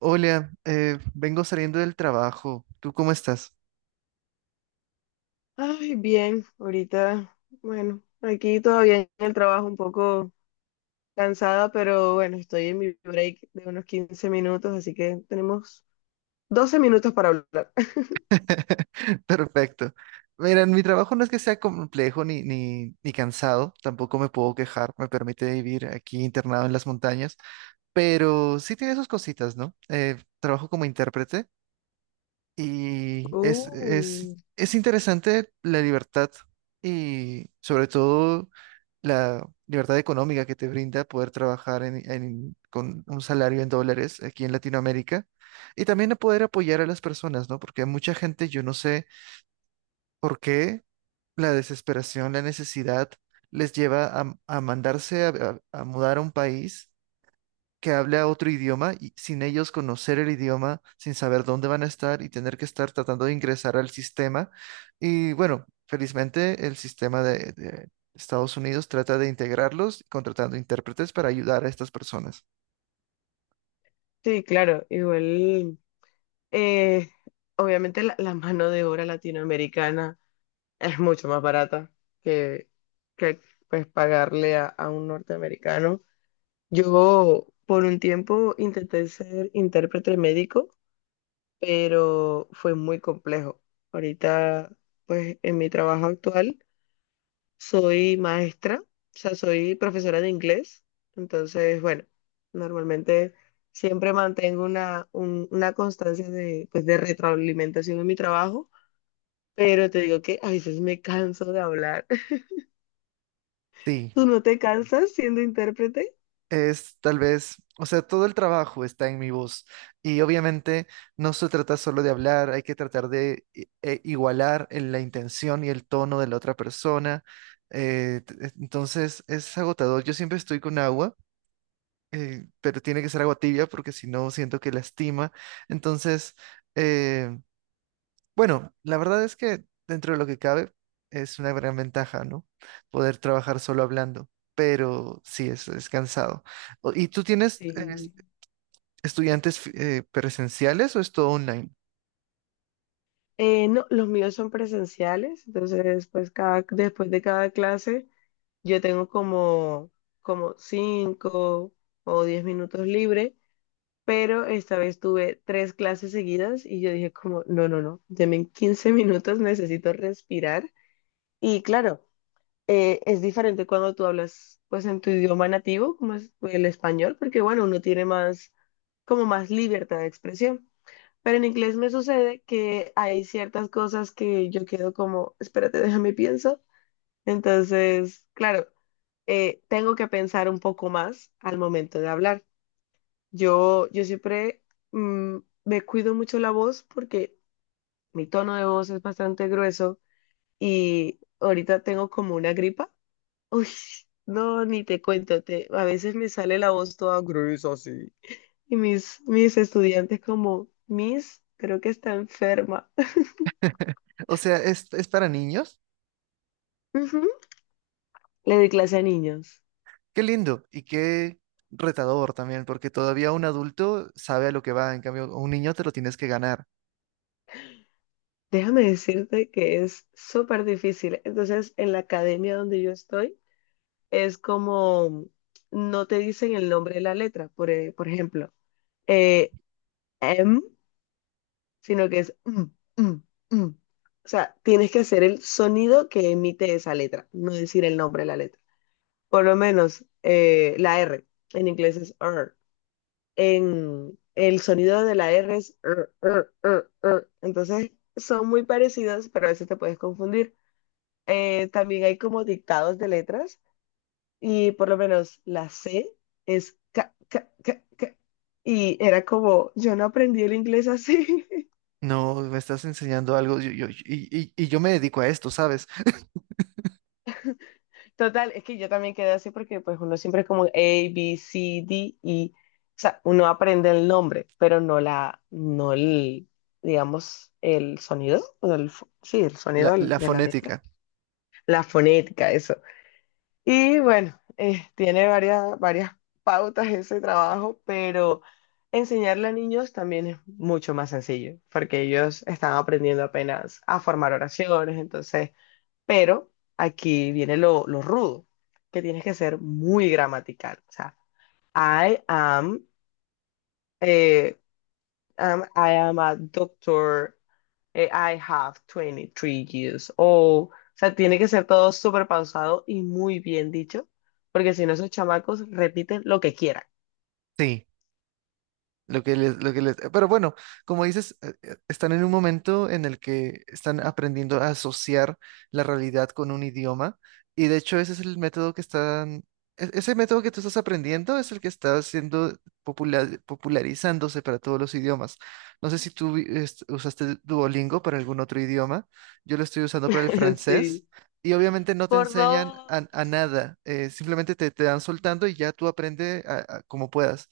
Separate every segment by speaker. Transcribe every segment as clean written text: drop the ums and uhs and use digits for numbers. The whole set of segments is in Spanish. Speaker 1: Hola, vengo saliendo del trabajo. ¿Tú cómo estás?
Speaker 2: Ay, bien, ahorita, bueno, aquí todavía en el trabajo un poco cansada, pero bueno, estoy en mi break de unos 15 minutos, así que tenemos 12 minutos para hablar.
Speaker 1: Perfecto. Mira, mi trabajo no es que sea complejo ni cansado, tampoco me puedo quejar, me permite vivir aquí internado en las montañas, pero sí tiene sus cositas, ¿no? Trabajo como intérprete y es,
Speaker 2: Uh,
Speaker 1: es, es interesante la libertad, y sobre todo la libertad económica que te brinda poder trabajar con un salario en dólares aquí en Latinoamérica, y también a poder apoyar a las personas, ¿no? Porque a mucha gente yo no sé por qué la desesperación, la necesidad les lleva a mandarse a, a mudar a un país que hable a otro idioma y sin ellos conocer el idioma, sin saber dónde van a estar y tener que estar tratando de ingresar al sistema. Y bueno, felizmente el sistema de Estados Unidos trata de integrarlos contratando intérpretes para ayudar a estas personas.
Speaker 2: sí, claro, igual, eh, obviamente la mano de obra latinoamericana es mucho más barata que, que pues, pagarle a un norteamericano. Yo por un tiempo intenté ser intérprete médico, pero fue muy complejo. Ahorita, pues en mi trabajo actual, soy maestra, o sea, soy profesora de inglés. Entonces, bueno, normalmente siempre mantengo una constancia de, pues, de retroalimentación en mi trabajo, pero te digo que a veces me canso de hablar.
Speaker 1: Sí.
Speaker 2: ¿Tú no te cansas siendo intérprete?
Speaker 1: Es tal vez, o sea, todo el trabajo está en mi voz y obviamente no se trata solo de hablar, hay que tratar de igualar en la intención y el tono de la otra persona. Entonces es agotador. Yo siempre estoy con agua, pero tiene que ser agua tibia porque si no siento que lastima. Entonces, eh, bueno, la verdad es que dentro de lo que cabe es una gran ventaja, ¿no? Poder trabajar solo hablando, pero sí, es cansado. ¿Y tú tienes
Speaker 2: Sí.
Speaker 1: estudiantes presenciales o es todo online?
Speaker 2: No, los míos son presenciales, entonces pues cada, después de cada clase. Yo tengo como 5 o 10 minutos libre, pero esta vez tuve tres clases seguidas y yo dije como, no, no, no, deme en 15 minutos, necesito respirar. Y claro, es diferente cuando tú hablas pues en tu idioma nativo, como es el español, porque bueno, uno tiene más, como más libertad de expresión. Pero en inglés me sucede que hay ciertas cosas que yo quedo como, espérate, déjame pienso, entonces, claro, tengo que pensar un poco más al momento de hablar. Yo siempre mm, me cuido mucho la voz porque mi tono de voz es bastante grueso y ahorita tengo como una gripa. Uy, no, ni te cuento, a veces me sale la voz toda gruesa así. Y mis estudiantes como, Miss, creo que está enferma.
Speaker 1: O sea, ¿ es para niños?
Speaker 2: Ujú. Le doy clase a niños.
Speaker 1: Qué lindo y qué retador también, porque todavía un adulto sabe a lo que va, en cambio, a un niño te lo tienes que ganar.
Speaker 2: Déjame decirte que es súper difícil. Entonces, en la academia donde yo estoy, es como, no te dicen el nombre de la letra, por ejemplo, eh, M, sino que es M, M, M. O sea, tienes que hacer el sonido que emite esa letra, no decir el nombre de la letra. Por lo menos la R, en inglés es R. En el sonido de la R es R, R, R, R. Entonces, son muy parecidos, pero a veces te puedes confundir. También hay como dictados de letras y por lo menos la C es ca, ca, ca, ca. Y era como, yo no aprendí el inglés así.
Speaker 1: No, me estás enseñando algo, y yo me dedico a esto, ¿sabes?
Speaker 2: Total, es que yo también quedé así porque pues uno siempre es como A, B, C, D, y, o sea, uno aprende el nombre, pero no la, no el, digamos, el sonido, o el, sí, el
Speaker 1: La,
Speaker 2: sonido
Speaker 1: la
Speaker 2: de la letra.
Speaker 1: fonética.
Speaker 2: La fonética, eso. Y bueno, tiene varias pautas ese trabajo, pero enseñarle a niños también es mucho más sencillo, porque ellos están aprendiendo apenas a formar oraciones. Entonces, pero aquí viene lo rudo, que tienes que ser muy gramatical. O sea, I am, eh, I am a doctor. I have 23 years old. O sea, tiene que ser todo súper pausado y muy bien dicho, porque si no, esos chamacos repiten lo que quieran.
Speaker 1: Sí. Pero bueno, como dices, están en un momento en el que están aprendiendo a asociar la realidad con un idioma, y de hecho ese es el método que ese método que tú estás aprendiendo es el que está siendo popular, popularizándose para todos los idiomas. No sé si tú usaste Duolingo para algún otro idioma, yo lo estoy usando para el francés.
Speaker 2: Sí.
Speaker 1: Y obviamente no te
Speaker 2: Por
Speaker 1: enseñan
Speaker 2: dos.
Speaker 1: a nada, simplemente te dan soltando y ya tú aprende como puedas.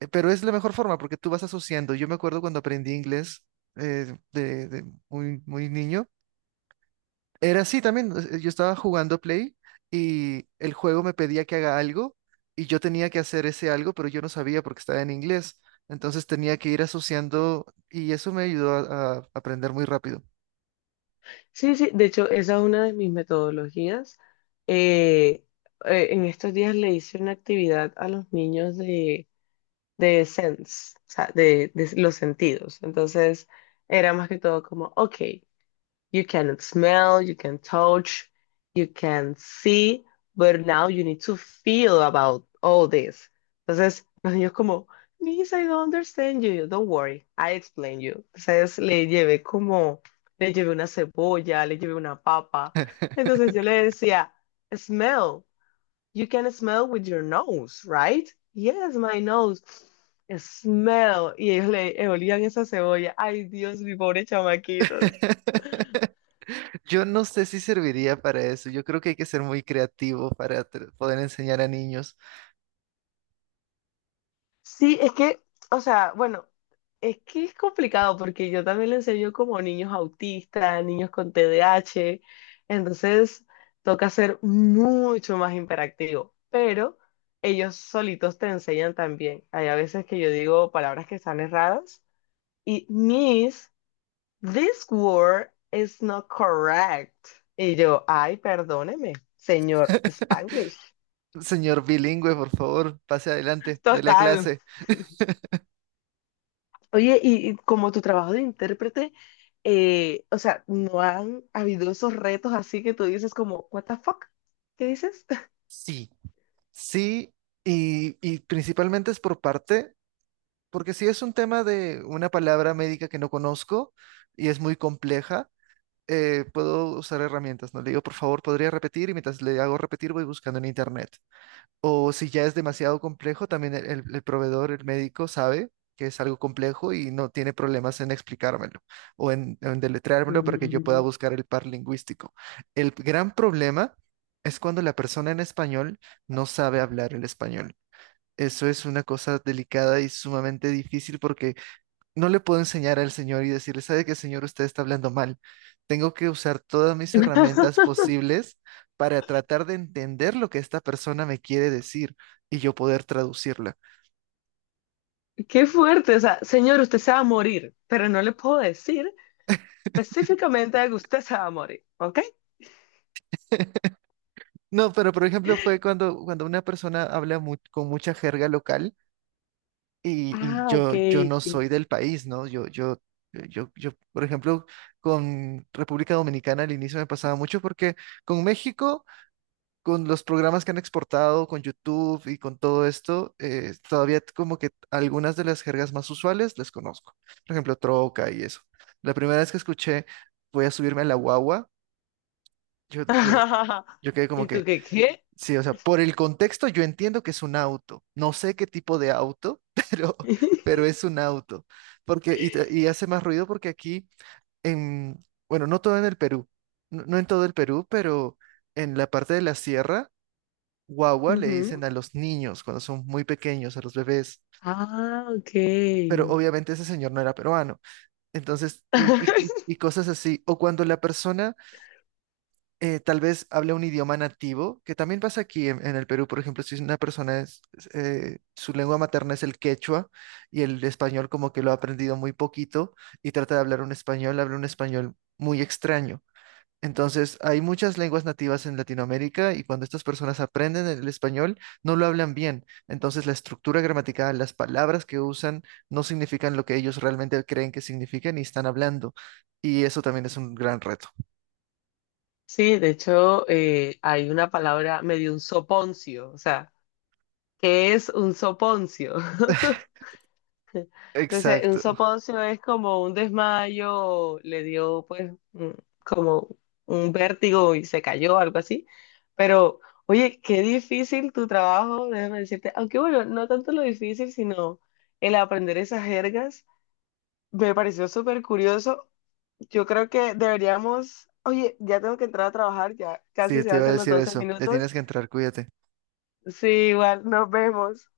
Speaker 1: Pero es la mejor forma porque tú vas asociando. Yo me acuerdo cuando aprendí inglés, de muy, muy niño. Era así también. O sea, yo estaba jugando Play y el juego me pedía que haga algo y yo tenía que hacer ese algo, pero yo no sabía porque estaba en inglés. Entonces tenía que ir asociando y eso me ayudó a aprender muy rápido.
Speaker 2: Sí, sí, de hecho, esa es una de mis metodologías. Eh, en estos días le hice una actividad a los niños de sense, o sea, de los sentidos. Entonces, era más que todo como, ok, you can smell, you can touch, you can see, but now you need to feel about all this. Entonces, los niños como, Miss, I don't understand you. Don't worry, I explain you. Entonces, le llevé una cebolla, le llevé una papa. Entonces, yo le decía, smell. You can smell with your nose, right? Yes, my nose. Smell. Y ellos le olían esa cebolla. Ay, Dios, mi pobre chamaquitos.
Speaker 1: Yo no sé si serviría para eso. Yo creo que hay que ser muy creativo para poder enseñar a niños.
Speaker 2: Sí, es que, o sea, bueno, es que es complicado porque yo también le enseño como niños autistas, niños con TDAH. Entonces, toca ser mucho más imperactivo. Pero ellos solitos te enseñan también. Hay a veces que yo digo palabras que están erradas. Y mis, This word is not correct. Y yo, ay, perdóneme, señor Spanglish.
Speaker 1: Señor bilingüe, por favor, pase adelante de la
Speaker 2: Total.
Speaker 1: clase.
Speaker 2: Oye, y como tu trabajo de intérprete, o sea, ¿no han habido esos retos así que tú dices como, what the fuck? ¿Qué dices?
Speaker 1: Sí, sí, y principalmente es por parte, porque si es un tema de una palabra médica que no conozco y es muy compleja, puedo usar herramientas, ¿no? Le digo, por favor, ¿podría repetir? Y mientras le hago repetir, voy buscando en internet. O si ya es demasiado complejo, también el proveedor, el médico, sabe que es algo complejo y no tiene problemas en explicármelo o en deletreármelo para que yo pueda
Speaker 2: Mm.
Speaker 1: buscar el par lingüístico. El gran problema es cuando la persona en español no sabe hablar el español. Eso es una cosa delicada y sumamente difícil porque no le puedo enseñar al señor y decirle, ¿sabe qué, señor? Usted está hablando mal. Tengo que usar todas mis herramientas posibles para tratar de entender lo que esta persona me quiere decir y yo poder traducirla.
Speaker 2: Qué fuerte, o sea, señor, usted se va a morir, pero no le puedo decir específicamente que usted se va a morir, ¿ok?
Speaker 1: No, pero por ejemplo fue cuando, cuando una persona habla con mucha jerga local y
Speaker 2: Ah, ok.
Speaker 1: yo no soy del país, ¿no? Yo, por ejemplo, con República Dominicana al inicio me pasaba mucho porque con México... con los programas que han exportado, con YouTube y con todo esto, todavía como que algunas de las jergas más usuales las conozco. Por ejemplo, troca y eso. La primera vez que escuché, voy a subirme a la guagua, yo, yo, yo quedé como
Speaker 2: ¿Y tú
Speaker 1: que,
Speaker 2: qué qué?
Speaker 1: sí, o sea, por el contexto yo entiendo que es un auto. No sé qué tipo de auto, pero, pero es un auto. Porque, y hace más ruido porque aquí, en, bueno, no todo en el Perú, no, en todo el Perú, pero en la parte de la sierra, guagua le dicen
Speaker 2: Ujú.
Speaker 1: a los niños cuando son muy pequeños, a los bebés.
Speaker 2: Ah, ok.
Speaker 1: Pero obviamente ese señor no era peruano. Entonces, y cosas así. O cuando la persona tal vez habla un idioma nativo, que también pasa aquí en el Perú, por ejemplo, si una persona su lengua materna es el quechua y el español como que lo ha aprendido muy poquito y trata de hablar un español, habla un español muy extraño. Entonces, hay muchas lenguas nativas en Latinoamérica y cuando estas personas aprenden el español, no lo hablan bien. Entonces, la estructura gramatical, las palabras que usan, no significan lo que ellos realmente creen que significan y están hablando. Y eso también es un gran reto.
Speaker 2: Sí, de hecho, hay una palabra medio un soponcio, o sea, ¿qué es un soponcio? Entonces, un
Speaker 1: Exacto.
Speaker 2: soponcio es como un desmayo, le dio pues como un vértigo y se cayó, algo así. Pero, oye, qué difícil tu trabajo, déjame decirte, aunque bueno, no tanto lo difícil, sino el aprender esas jergas. Me pareció súper curioso. Yo creo que deberíamos, oye, ya tengo que entrar a trabajar, ya
Speaker 1: Sí,
Speaker 2: casi se
Speaker 1: te iba a
Speaker 2: hacen los
Speaker 1: decir
Speaker 2: 12
Speaker 1: eso. Le tienes
Speaker 2: minutos.
Speaker 1: que entrar, cuídate.
Speaker 2: Sí, igual, nos vemos.